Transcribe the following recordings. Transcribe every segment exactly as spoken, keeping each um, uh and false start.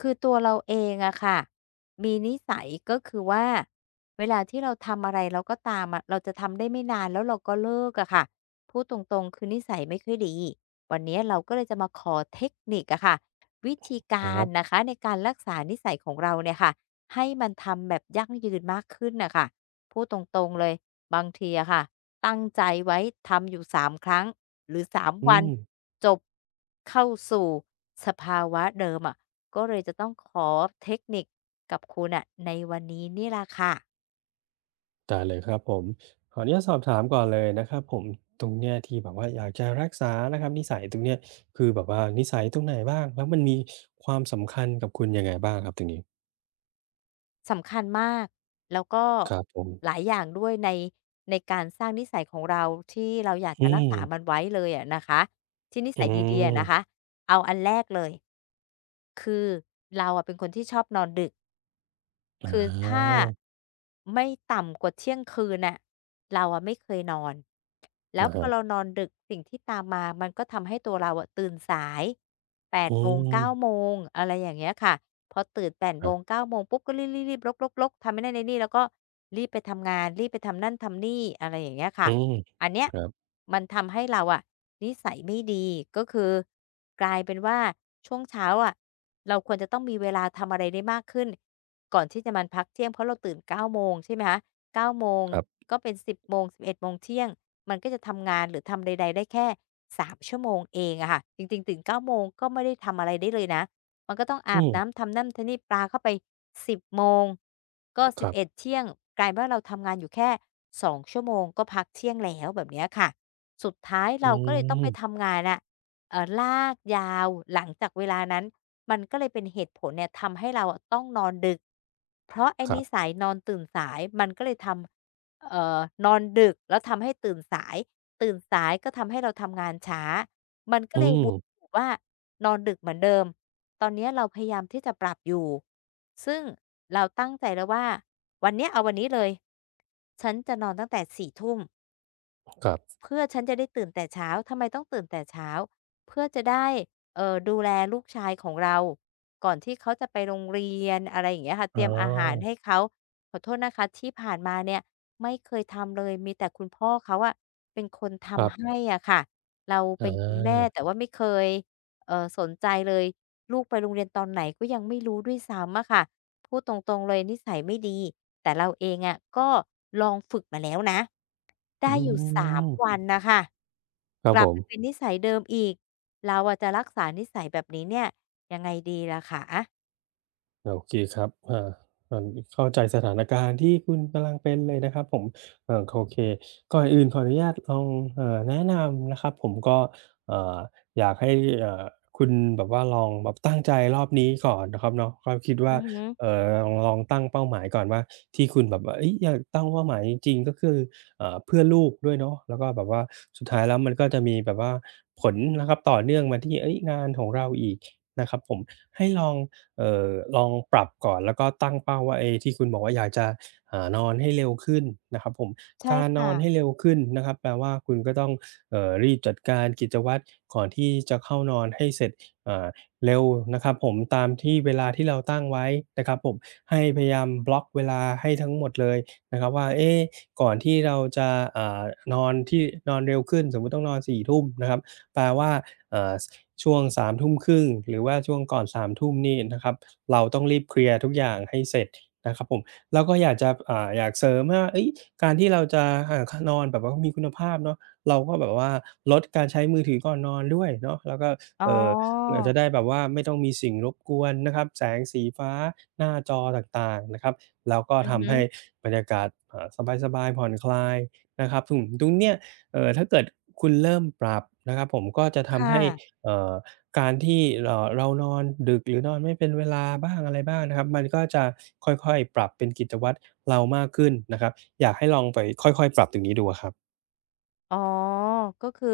คือตัวเราเองอะค่ะมีนิสัยก็คือว่าเวลาที่เราทำอะไรเราก็ตามอะเราจะทำได้ไม่นานแล้วเราก็เลิกอะค่ะพูดตรงๆคือนิสัยไม่ค่อยดีวันนี้เราก็เลยจะมาขอเทคนิคอะค่ะวิธีคการัรนะบ คะในการรักษานิสัยของเราเนี่ยค่ะให้มันทำแบบยั่งยืนมากขึ้นน่ะค่ะพูดตรงๆเลย บางทีอะค่ะตั้งใจไว้ทำอยู่สามครั้งหรือสามอืวันมจบเข้าสู่สภาวะเดิมอะก็เลยจะต้องขอเทคนิคกับคุณน่ะในวันนี้นี่แหละค่ะได้เลยครับผม ขออนุญาตสอบถามก่อนเลยนะครับผมตรงเนี้ยที่แบบว่าอยากจะรักษานะครับนิสัยตรงเนี้ยคือแบบว่านิสัยตรงไหนบ้างแล้วมันมีความสำคัญกับคุณยังไงบ้างครับตรงนี้สำคัญมากแล้วก็ครับผหลาม ยอย่างด้วยในในการสร้างนิสัยของเราที่เราอยากจะอืรักมษามันไว้เลยอะนะคะที่นิอืสัยดีๆอะนะคะมเอาอันแรกเลยคือเราอะเป็นคนที่ชอบนอนดึก อคือถ้าาไม่ต่ำกว่าเที่ยงคืนน่ะเราอะไม่เคยนอนแล้วอะพอฮะเรานอนดึกสิ่งที่ตามมา มันก็ทำให้ตัวเราอะตื่นสายแปดอืโมงเก้าโมมงอะไรอย่างเงี้ยค่ะพอตื่นแปดคโมรับงเก้าโมงปุ๊บก็รีบๆๆๆๆทำไอ้นั่นไอ้นี่แล้วก็รีบไปทำงานรีบไปทำนั่นทำนี่อะไรอย่างเงี้ยค่ะอืมอันเนี้ยครับมันทำให้เราอะนิสัยไม่ดีก็คือกลายเป็นว่าช่วงเช้าอะเราควรจะต้องมีเวลาทำอะไรได้มากขึ้น ก่อนที่จะมนพักเที่ยงเพราะเราตื่นเก้าโมงใช่ไหมคะเก้าโมงครับก็เป็นสิบโมงสิบเอ็ดโมงเที่ยงมันก็จะทำงานหรือทำใดๆได้แค่สามชั่วโมงเองอะค่ะจริงๆตื่นเก้าโมงก็ไม่ได้ทำอะไรได้เลยนะมันก็ต้องอาอืบมน้ำทำนั่นทำนี่ปลาเข้าไปสิบโมงก็คสิบรัเอ็ดบเที่ยงกลายเป็นว่าเราทำงานอยู่แค่สองชั่วโมงก็พักเที่ยงแล้วแบบเนี้ยค่ะสุดท้ายอืเราก็เลยต้องไปมทำงานอะ เอ่อลากยาวหลังจากเวลานั้นมันก็เลยเป็นเหตุผลเนี่ยทำให้เราอะต้องนอนดึกเพราะไอ้ครันิบสัยนอนตื่นสายมันก็เลยทำเอ่อนอนดึกแล้วทำให้ตื่นสายตื่นสายก็ทำให้เราทำงานช้ามันก็อืเลยวนมอยู่ว่านอนดึกเหมือนเดิมตอนเนี้ยเราพยายามที่จะปรับอยู่ซึ่งเราตั้งใจแล้วว่าวันเนี้ยเอาวันนี้เลยฉันจะนอนตั้งแต่สี่ทุ่ม ครับเพื่อฉันจะได้ตื่นแต่เช้าทำไมต้องตื่นแต่เช้า เพื่อจะได้เอ่อดูแลลูกชายของเรา ก่อนที่เขาจะไปโรงเรียนอะไรอย่างเงี้ยค่ะเตอ๋รียมอาหารอให้เขาขอโทษนะคะที่ผ่านมาเนี่ยไม่เคยทำเลยมีแต่คุณพ่อเขาอะเป็นคนครัทำให้บอะค่ะเราเป็อานคุณแม่แต่ว่าไม่เคยเอ่อสนใจเลยลูกไปโรงเรียนตอนไหนก็ยังไม่รู้ด้วยซ้ำอะค่ะ พูดตรงๆเลยนิสัยไม่ดีแต่เราเองอะก็ลองฝึกมาแล้วนะอืได้อยู่สามวัมนน่ะค่ะครักบลัผบไปม เป็นนิสัยเดิมอีกเราอะจะรักษานิสัยแบบนี้เนี่ยยังไงดีล่ะคะโอเคครับอ่าอาเข้าใจสถานการณ์ที่คุณกำลังเป็นเลยนะครับผมเอ่อโอเคก่อนอื่นขออนุญาตลองเอ่อแนะนำนะครับผมก็เอ่ออยากให้เอ่อคุณแบบว่าลองแบบตั้งใจรอบนี้ก่อนนะครับเนาะก็คิดอืว่าอฮึเอ่อลองลองตั้งเป้าหมายก่อนว่าที่คุณแบบว่าเฮ้ยอยากตั้งเป้าหมายจริงๆก็คือเอ่อเพื่อลูกด้วยเนาะแล้วก็แบบว่าสุดท้ายแล้วมันก็จะมีแบบว่าผลนะครับต่อเนื่องมาที่เฮ้ยงานของเราอีกนะครับผมให้ลอง เอ่อลองปรับก่อนแล้วก็ตั้งเป้าว่าไอ้ที่คุณบอกว่าอยากจะหานอนให้เร็วขึ้นนะครับผมใช่การนอนให้ค่ะเร็วขึ้นนะครับแปลว่าคุณก็ต้องเอ่อรีบจัดการกิจวัตรก่อนที่จะเข้านอนให้เสร็จอ่าเร็วนะครับผมตามที่เวลาที่เราตั้งไว้นะครับผมให้พยายามบล็อกเวลาให้ทั้งหมดเลยนะครับว่าเอ๊ะก่อนที่เราจะอ่านอนที่นอนเร็วขึ้นสมมุติต้องนอนสี่ทุ่มนะครับแปลว่าอ่า ช่วงาสามทุ่มครึ่งหรือว่าช่วงก่อนสามทุ่มนี่นะครับเราต้องรีบเคลียร์ทุกอย่างให้เสร็จนะครับผมแล้วก็อยากจะอ่าอยากเสริมว่าเฮ้ยการที่เราจะอ่าคนอนแบบว่ามีคุณภาพเนาะเราก็แบบว่าลดการใช้มือถือก่อนนอนด้วยเนาะแล้วก็อ๋อเอ่ออาจจะได้แบบว่าไม่ต้องมีสิ่งรบกวนนะครับแสงสีฟ้าหน้าจอต่างๆนะครับแล้วก็อือฮึทำให้บรรยากาศอ่าสบายๆผ่อนคลายนะครับถึงตรงเนี้ยเอ่อถ้าเกิดคุณเริ่มปรับนะครับผมก็จะทำค่ะให้ เอ่อการที่เอ่อเรานอนดึกหรือนอนไม่เป็นเวลาบ้างอะไรบ้างนะครับมันก็จะค่อยๆปรับเป็นกิจวัตรเรามากขึ้นนะครับอยากให้ลองไปค่อยๆปรับตรงนี้ดูอะครับ อ๋อก็คือ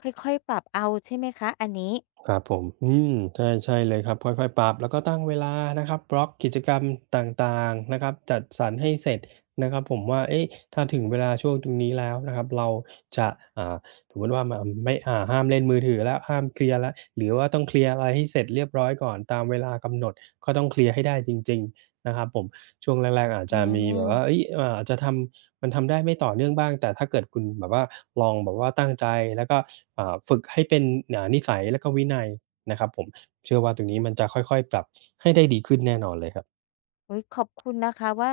ค่อยๆปรับเอาใช่ไหมคะอันนี้ครับผมอืมใช่ใช่เลยครับค่อยๆ ปรับแล้วก็ตั้งเวลานะครับบล็อกกิจกรรมต่างๆนะครับจัดสรรให้เสร็จนะครับผมว่าเอ๊ะถ้าถึงเวลาช่วงตรงนี้แล้วนะครับเราจะอ่าสมมุติว่ามไม่อ่าห้ามเล่นมือถือแล้วห้ามเคลียร์แล้วหรือว่าต้องเคลียร์อะไรให้เสร็จเรียบร้อยก่อนตามเวลากำหนดก็ต้องเคลียร์ให้ได้จริงๆนะครับผมช่วงแรกๆอาจอืจะมีแบบว่าม เฮ้ยเอ่ออาจจะทำ มันทำได้ไม่ต่อเนื่องบ้างแต่ถ้าเกิดคุณแบบว่าลองแบบว่าตั้งใจแล้วก็อ่าฝึกให้เป็นอ่านิสัยแล้วก็วินัยนะครับผมเชื่อว่าตรงนี้มันจะค่อยๆปรับให้ได้ดีขึ้นแน่นอนเลยครับโอุยขอบคุณนะคะว่า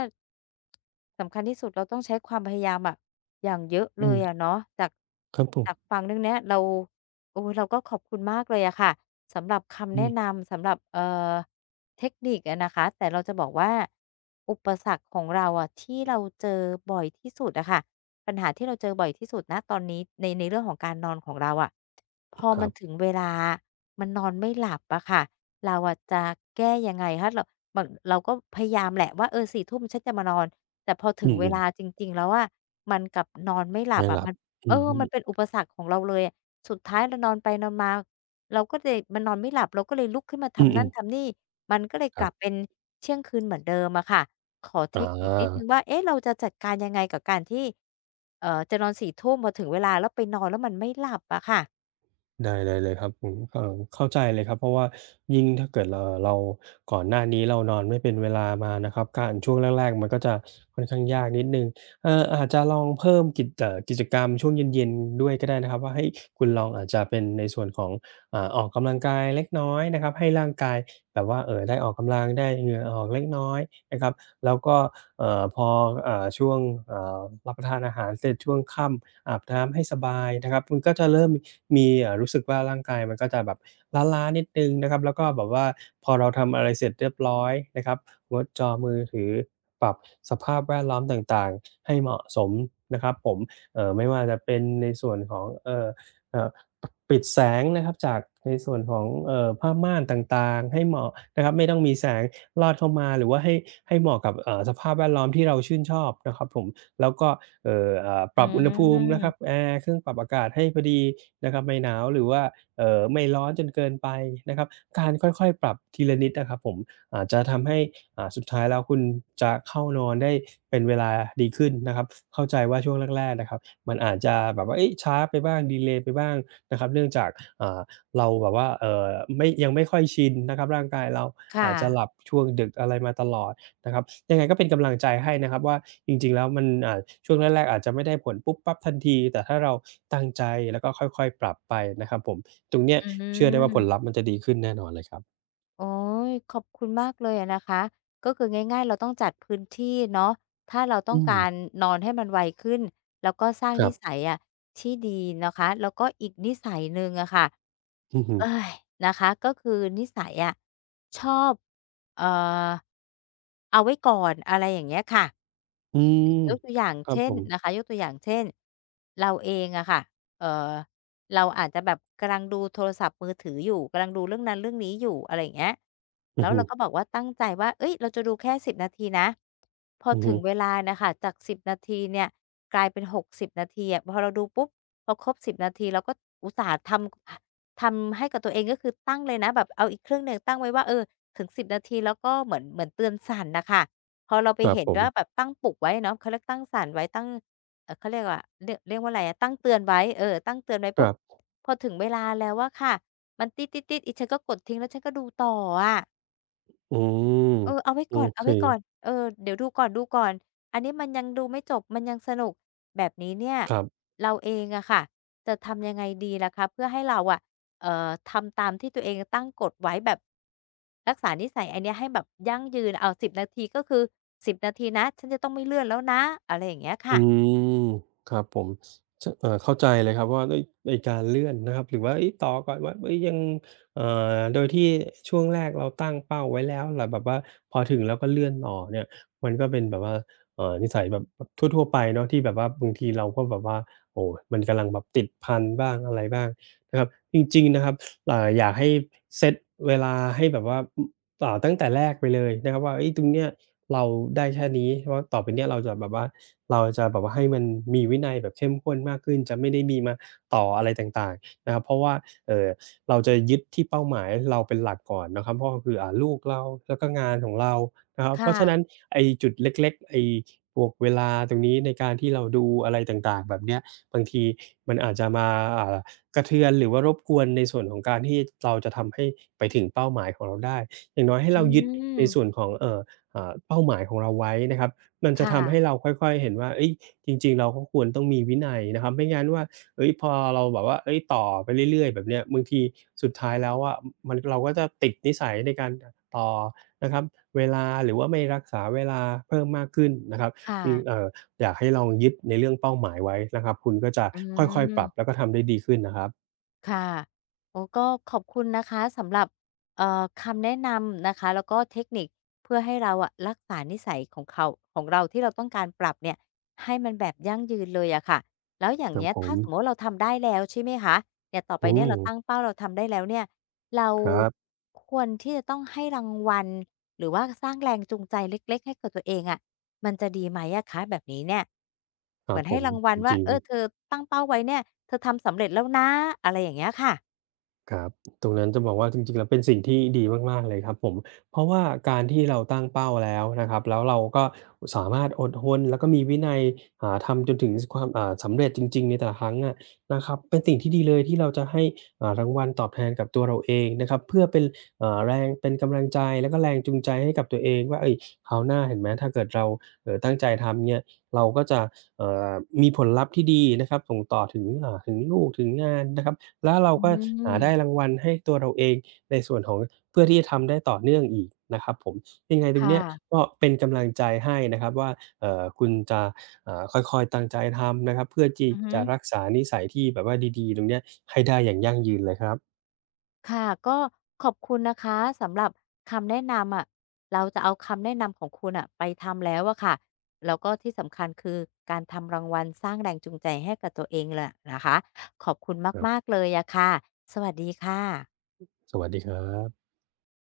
สำคัญที่สุดเราต้องใช้ความพยายามอะอย่างเยอะเลอืยมอะเนาะจากครับผมจากฟังเรื่องเนี้ยเราโอ้ยเราก็ขอบคุณมากเลยอะค่ะสำหรับคำอืแนะมนำสำหรับเอ่อเทคนิคอะนะคะแต่เราจะบอกว่าอุปสรรคของเราอะที่เราเจอบ่อยที่สุดอะค่ะปัญหาที่เราเจอบ่อยที่สุดนะตอนนี้ในในเรื่องของการนอนของเราอะพอคมัรันถึงบเวลามันนอนไม่หลับอะค่ะ เราอะจะแก้ยังไงคะเราแบบเราก็พยายามแหละว่าเออสี่ทุ่มฉันจะมานอนแต่พอถึอืงเวมลาจริงๆแล้วอะมันกลับนอนไม่หๆลับไม่อะรัมับนเออืออฮึมันเป็นอุปสรรคของเราเลยอะสุดท้ายเรานอนไปนอนมาเราก็เลยมันนอนไม่หลับเราก็เลยลุกขึ้นมาอืทำนั่นอๆทำนี่มันก็เลยคกรัลับบเป็นเที่ยงคืนเหมือนเดิมอะค่ะขอเทอา คนิคนิดหนึ่งว่าเอ๊ะเราจะจัดการยังไงกับการที่เอ่อจะนอนสี่ทุ่มพอถึงเวลาแล้วไปนอนแล้วมันไม่หลับอะค่ะได้ได้เลยครับผมเอ่อเข้าใจเลยครับเพราะว่ายิ่งถ้าเกิดเอ่อเราก่อนหน้านี้เรานอนไม่เป็นเวลามานะครับการช่วงแรกๆมันก็จะค่อนข้างยากนิดหนึ่งเอ่ออาจจะลองเพิ่มกิจเอ่อกิจกรรมช่วงเย็นๆด้วยก็ได้นะครับว่าให้คุณลองอาจจะเป็นในส่วนของอ่าออกกำลังกายเล็กน้อยนะครับให้ร่างกายแบบว่าเออได้ออกกำลังได้เหงื่อออกเล็กน้อยนะครับแล้วก็เอ่อพอเอ่อช่วงเอ่อรับประทานอาหารเสร็จช่วงค่ำ อาบน้ำให้สบายนะครับมันก็จะเริ่มมีเอ่อรู้สึกว่าร่างกายมันก็จะแบบล้าๆนิดหนึ่งนะครับแล้วก็แบบว่าพอเราทำอะไรเสร็จเรียบร้อยนะครับงดจอมือถือปรับสภาพแวดล้อมต่างๆให้เหมาะสมนะครับผมเอ่อไม่ว่าจะเป็นในส่วนของเอ่อเอ่อปปิดแสงนะครับจากในส่วนของเอ่อผ้าม่านต่างๆให้เหมาะนะครับไม่ต้องมีแสงลอดเข้ามาหรือว่าให้ให้เหมาะกับเอ่อสภาพแวดล้อมที่เราชื่นชอบนะครับผม แล้วก็เอ่ออ่าปอืรับอุณหภูมินะครับมแอร์เครื่องปรับอากาศให้พอดีนะครับไม่หนาวหรือว่าเอ่อไม่ร้อนจนเกินไปนะครับการค่อยๆปรับทีละนิดนะครับผมอาจจะทำให้อ่าสุดท้ายแล้วคุณจะเข้านอนได้เป็นเวลาดีขึ้นนะครับเข้าใจว่าช่วงแรกๆนะครับมันอาจจะแบบว่าเอ๊ะช้าไปบ้างดีเลย์ไปบ้างนะครับเนื่องจากอ่าเราแบบว่าเอ่อไม่ยังไม่ค่อยชินนะครับร่างกายเราค่ะอาจจะหลับช่วงดึกอะไรมาตลอด นะครับยังไงก็เป็นกำลังใจให้นะครับว่าจริงๆแล้วมันอ่าช่วงแรกๆอาจจะไม่ได้ผลปุ๊บปั๊บทันทีแต่ถ้าเราตั้งใจแล้วก็ค่อยๆปรับไปนะครับผมตรงเนี้ยอืเชื่อได้ว่าผลลัม พธ์มันจะดีขึ้นแน่นอนเลยครับโอ๊ยขอบคุณมากเลยอะนะคะก็คือง่ายๆเราต้องจัดพื้นที่เนาะถ้าเราต้ออืงมการนอนให้มันไวขึ้นแล้วก็สร้างครันิบสัยอะที่ดีนะคะแล้วก็อีกนิสัยหนึ่งอะค่ะอือฮึเอ้ยนะคะก็คือนิสัยอะชอบเอ่อเอาไว้ก่อนอะไรอย่างเงี้ยค่ะอืมยกตัวอย่างครับเช่ผนมนะคะยกตัวอย่างเช่นเราเองอะค่ะเอ่อ เราอาจจะแบบกำลังดูโทรศัพท์มือถืออยู่กำลังดูเรื่องนั้นเรื่องนี้อยู่อะไรอย่างเงี้ยอือแล้วฮึเราก็บอกว่าตั้งใจว่าเฮ้ยเราจะดูแค่สิบนาทีนะพออือถึฮึงเวลาน่ะค่ะจากสิบนาทีเนี่ยกลายเป็นหกสิบนาทีอะพอเราดูปุ๊บพอครบสิบนาทีเราก็อุตส่าห์ทำทำให้กับตัวเองก็คือตั้งเลยนะแบบเอาอีกเครื่องหนึ่งตั้งไว้ว่าเออถึงสิบนาทีแล้วก็เหมือนเหมือนเตือนสั่นน่ะค่ะพอเราไปครับเห็นผมว่าแบบตั้งปลุกไว้เนาะเขาเรียกตั้งสั่นไว้ตั้งเอ่อเขาเรียกว่าเรียกเรียกว่าอะไรอะตั้งเตือนไว้เออตั้งเตือนไว้คปุ๊บ รับพอถึงเวลาแล้วอะค่ะมันติ๊ดๆๆอีฉันก็กดทิ้งแล้วฉันก็ดูต่ออะอืมเออเอาไว้โอก่อนเอาเคไว้ก่อนเออเดี๋ยวดูก่อนๆอันนี้มันยังดูไม่จบมันยังสนุกแบบนี้เนี่ยครับ เราเองอะค่ะจะทำยังไงดีล่ะคะเพื่อให้เราอะเอ่อทำตามที่ตัวเองตั้งกฎไว้แบบรักษานิสัยอันเนี้ยให้แบบยั่งยืนเอาวสิบนาทีก็คือสิบนาทีนะฉันจะต้องไม่เลื่อนแล้วนะอะไรอย่างเงี้ยอืค่ะมครับผมชเอ่อเข้าใจเลยครับว่าเฮ้ยไอ้การเลื่อนนะครับหรือว่าเฮ้ยต่อก่อนว่าเฮ้ยยังเอ่อโดยที่ช่วงแรกเราตั้งเป้าไว้แล้วแต่แบบว่าพอถึงแล้วก็เลื่อนต่อเนี่ยมันก็เป็นแบบว่าเอ่อนิสัยแบบทั่วๆไปเนาะที่แบบว่าบางทีเราก็แบบว่าโอ้โฮมันกำลังแบบติดพันบ้างอะไรบ้างนะครับจริงๆนะครับอ่าอยากให้เซตเวลาให้แบบว่าออ่าตั้งแต่แรกไปเลยนะครับว่าเฮ้ยตรงเนี้ยเราได้แค่นี้เพราะว่าต่อไปเนี้ยเราจะแบบว่า เราจะแบบว่าให้มันมีวินัยแบบเข้มข้นมากขึ้นจะไม่ได้มีมาต่ออะไรต่างๆนะครับเพราะว่าเอ่อเราจะยึดที่เป้าหมายเราเป็นหลักก่อนนะครับเพราะก็คืออ่าลูกเราแล้วก็งานของเรานะครับเพค่ะราะฉะนั้นไอ้จุดเล็กๆไอ้พวกเวลาตรงนี้ในการที่เราดูอะไรต่างๆแบบเนี้ยบางทีมันอาจจะมาอ่ากระเทือนหรือว่ารบกวนในส่วนของการที่เราจะทำให้ไปถึงเป้าหมายของเราได้อย่างน้อยให้อืเรายึดมในส่วนของเอ่ออ่าเป้าหมายของเราไว้นะครับ มันคจะทำให้่ะเราค่อยๆเห็นว่าเฮ้ยจริงๆเราก็ควรต้องมีวินัยนะครับไม่งั้นว่าเฮ้ยพอเราแบบว่าเฮ้ยต่อไปเรื่อยๆแบบเนี้ยบางทีสุดท้ายแล้วอะมันเราก็จะติดนิสัยในการตต่อนะครับเวลาหรือว่าไม่รักษาเวลาเพิ่มมากขึ้นนะครับค่ะอืมเอ่ออยากให้ลองยึดในเรื่องเป้าหมายไว้นะครับคุณก็จะอืค่อยๆปรับม แล้วก็ทำได้ดีขึ้นนะครับค่ะโอ้ก็ขอบคุณนะคะสำหรับเอ่อคำแนะนำนะคะแล้วก็เทคนิคเพื่อให้เราอะรักษานิสัยของเขาของเราที่เราต้องการปรับเนี่ยให้มันแบบยั่งยืนเลยอะค่ะแล้วอย่างครับเนี้ยผถ้ามสมมติเราทำได้แล้วใช่ไหมคะเนี่ยต่อไปอืเนี่ยมเราตั้งเป้าเราทำได้แล้วเนี่ยเราครับควรที่จะต้องให้รางวัล หรือว่าสร้างแรงจูงใจเล็กๆให้กับตัวเองอะมันจะดีไหมอะคะแบบนี้เนี่ยคเหรัมืบอนผให้มรางวัลจว่าริง เออเธอตั้งเป้าไว้เนี่ยเธอทำสำเร็จแล้วนะอะไรอย่างเงี้ยค่ะครับตรงนั้นจะบอกว่าจริงๆแล้วเป็นสิ่งที่ดีมากๆเลยครับผมเพราะว่าการที่เราตั้งเป้าแล้วนะครับแล้วเราก็สามารถอดทนแล้วก็มีวินัยอ่าทำจนถึงสความอ่าสำเร็จจริงๆในแต่ละครั้งอะนะครับเป็นสิ่งที่ดีเลยที่เราจะให้อ่ารางวัลตอบแทนกับตัวเราเองนะครับเพื่อเป็นอ่าแรงเป็นกำลังใจแล้วก็แรงจูงใจให้กับตัวเองว่าเฮ้ยคราวหน้าเห็นไหมถ้าเกิดเราเอ่อตั้งใจทำเนี่ยเราก็จะเอ่อมีผลลัพธ์ที่ดีนะครับส่งต่อถึงอ่าถึงลูกถึงงานนะครับ แล้วเราอืก็หาได้รามงวัลให้ตัวเราเองในส่วนของเพื่อที่จะทำได้ต่อเนื่องอีกนะครับผมยังไงตครงเนี้ย่ะก็เป็นกำลังใจให้นะครับว่าเอ่อคุณจะอ่าค่อยๆตั้งใจทำนะครับเพื่อที่อือฮึจะรักษานิสัยที่แบบว่าดีๆตรงเนี้ยให้ได้อย่างยั่งยืนเลยครับค่ะก็ขอบคุณนะคะสำหรับคำแนะนำอะเราจะเอาคำแนะนำของคุณน่ะไปทำแล้วอะค่ะแล้วก็ที่สำคัญคือการทำรางวัลสร้างแรงจูงใจให้กับตัวเองแหละนะคะขอบคุณครัมาบกๆเลยอะค่ะสวัสดีค่ะสวัสดีครับ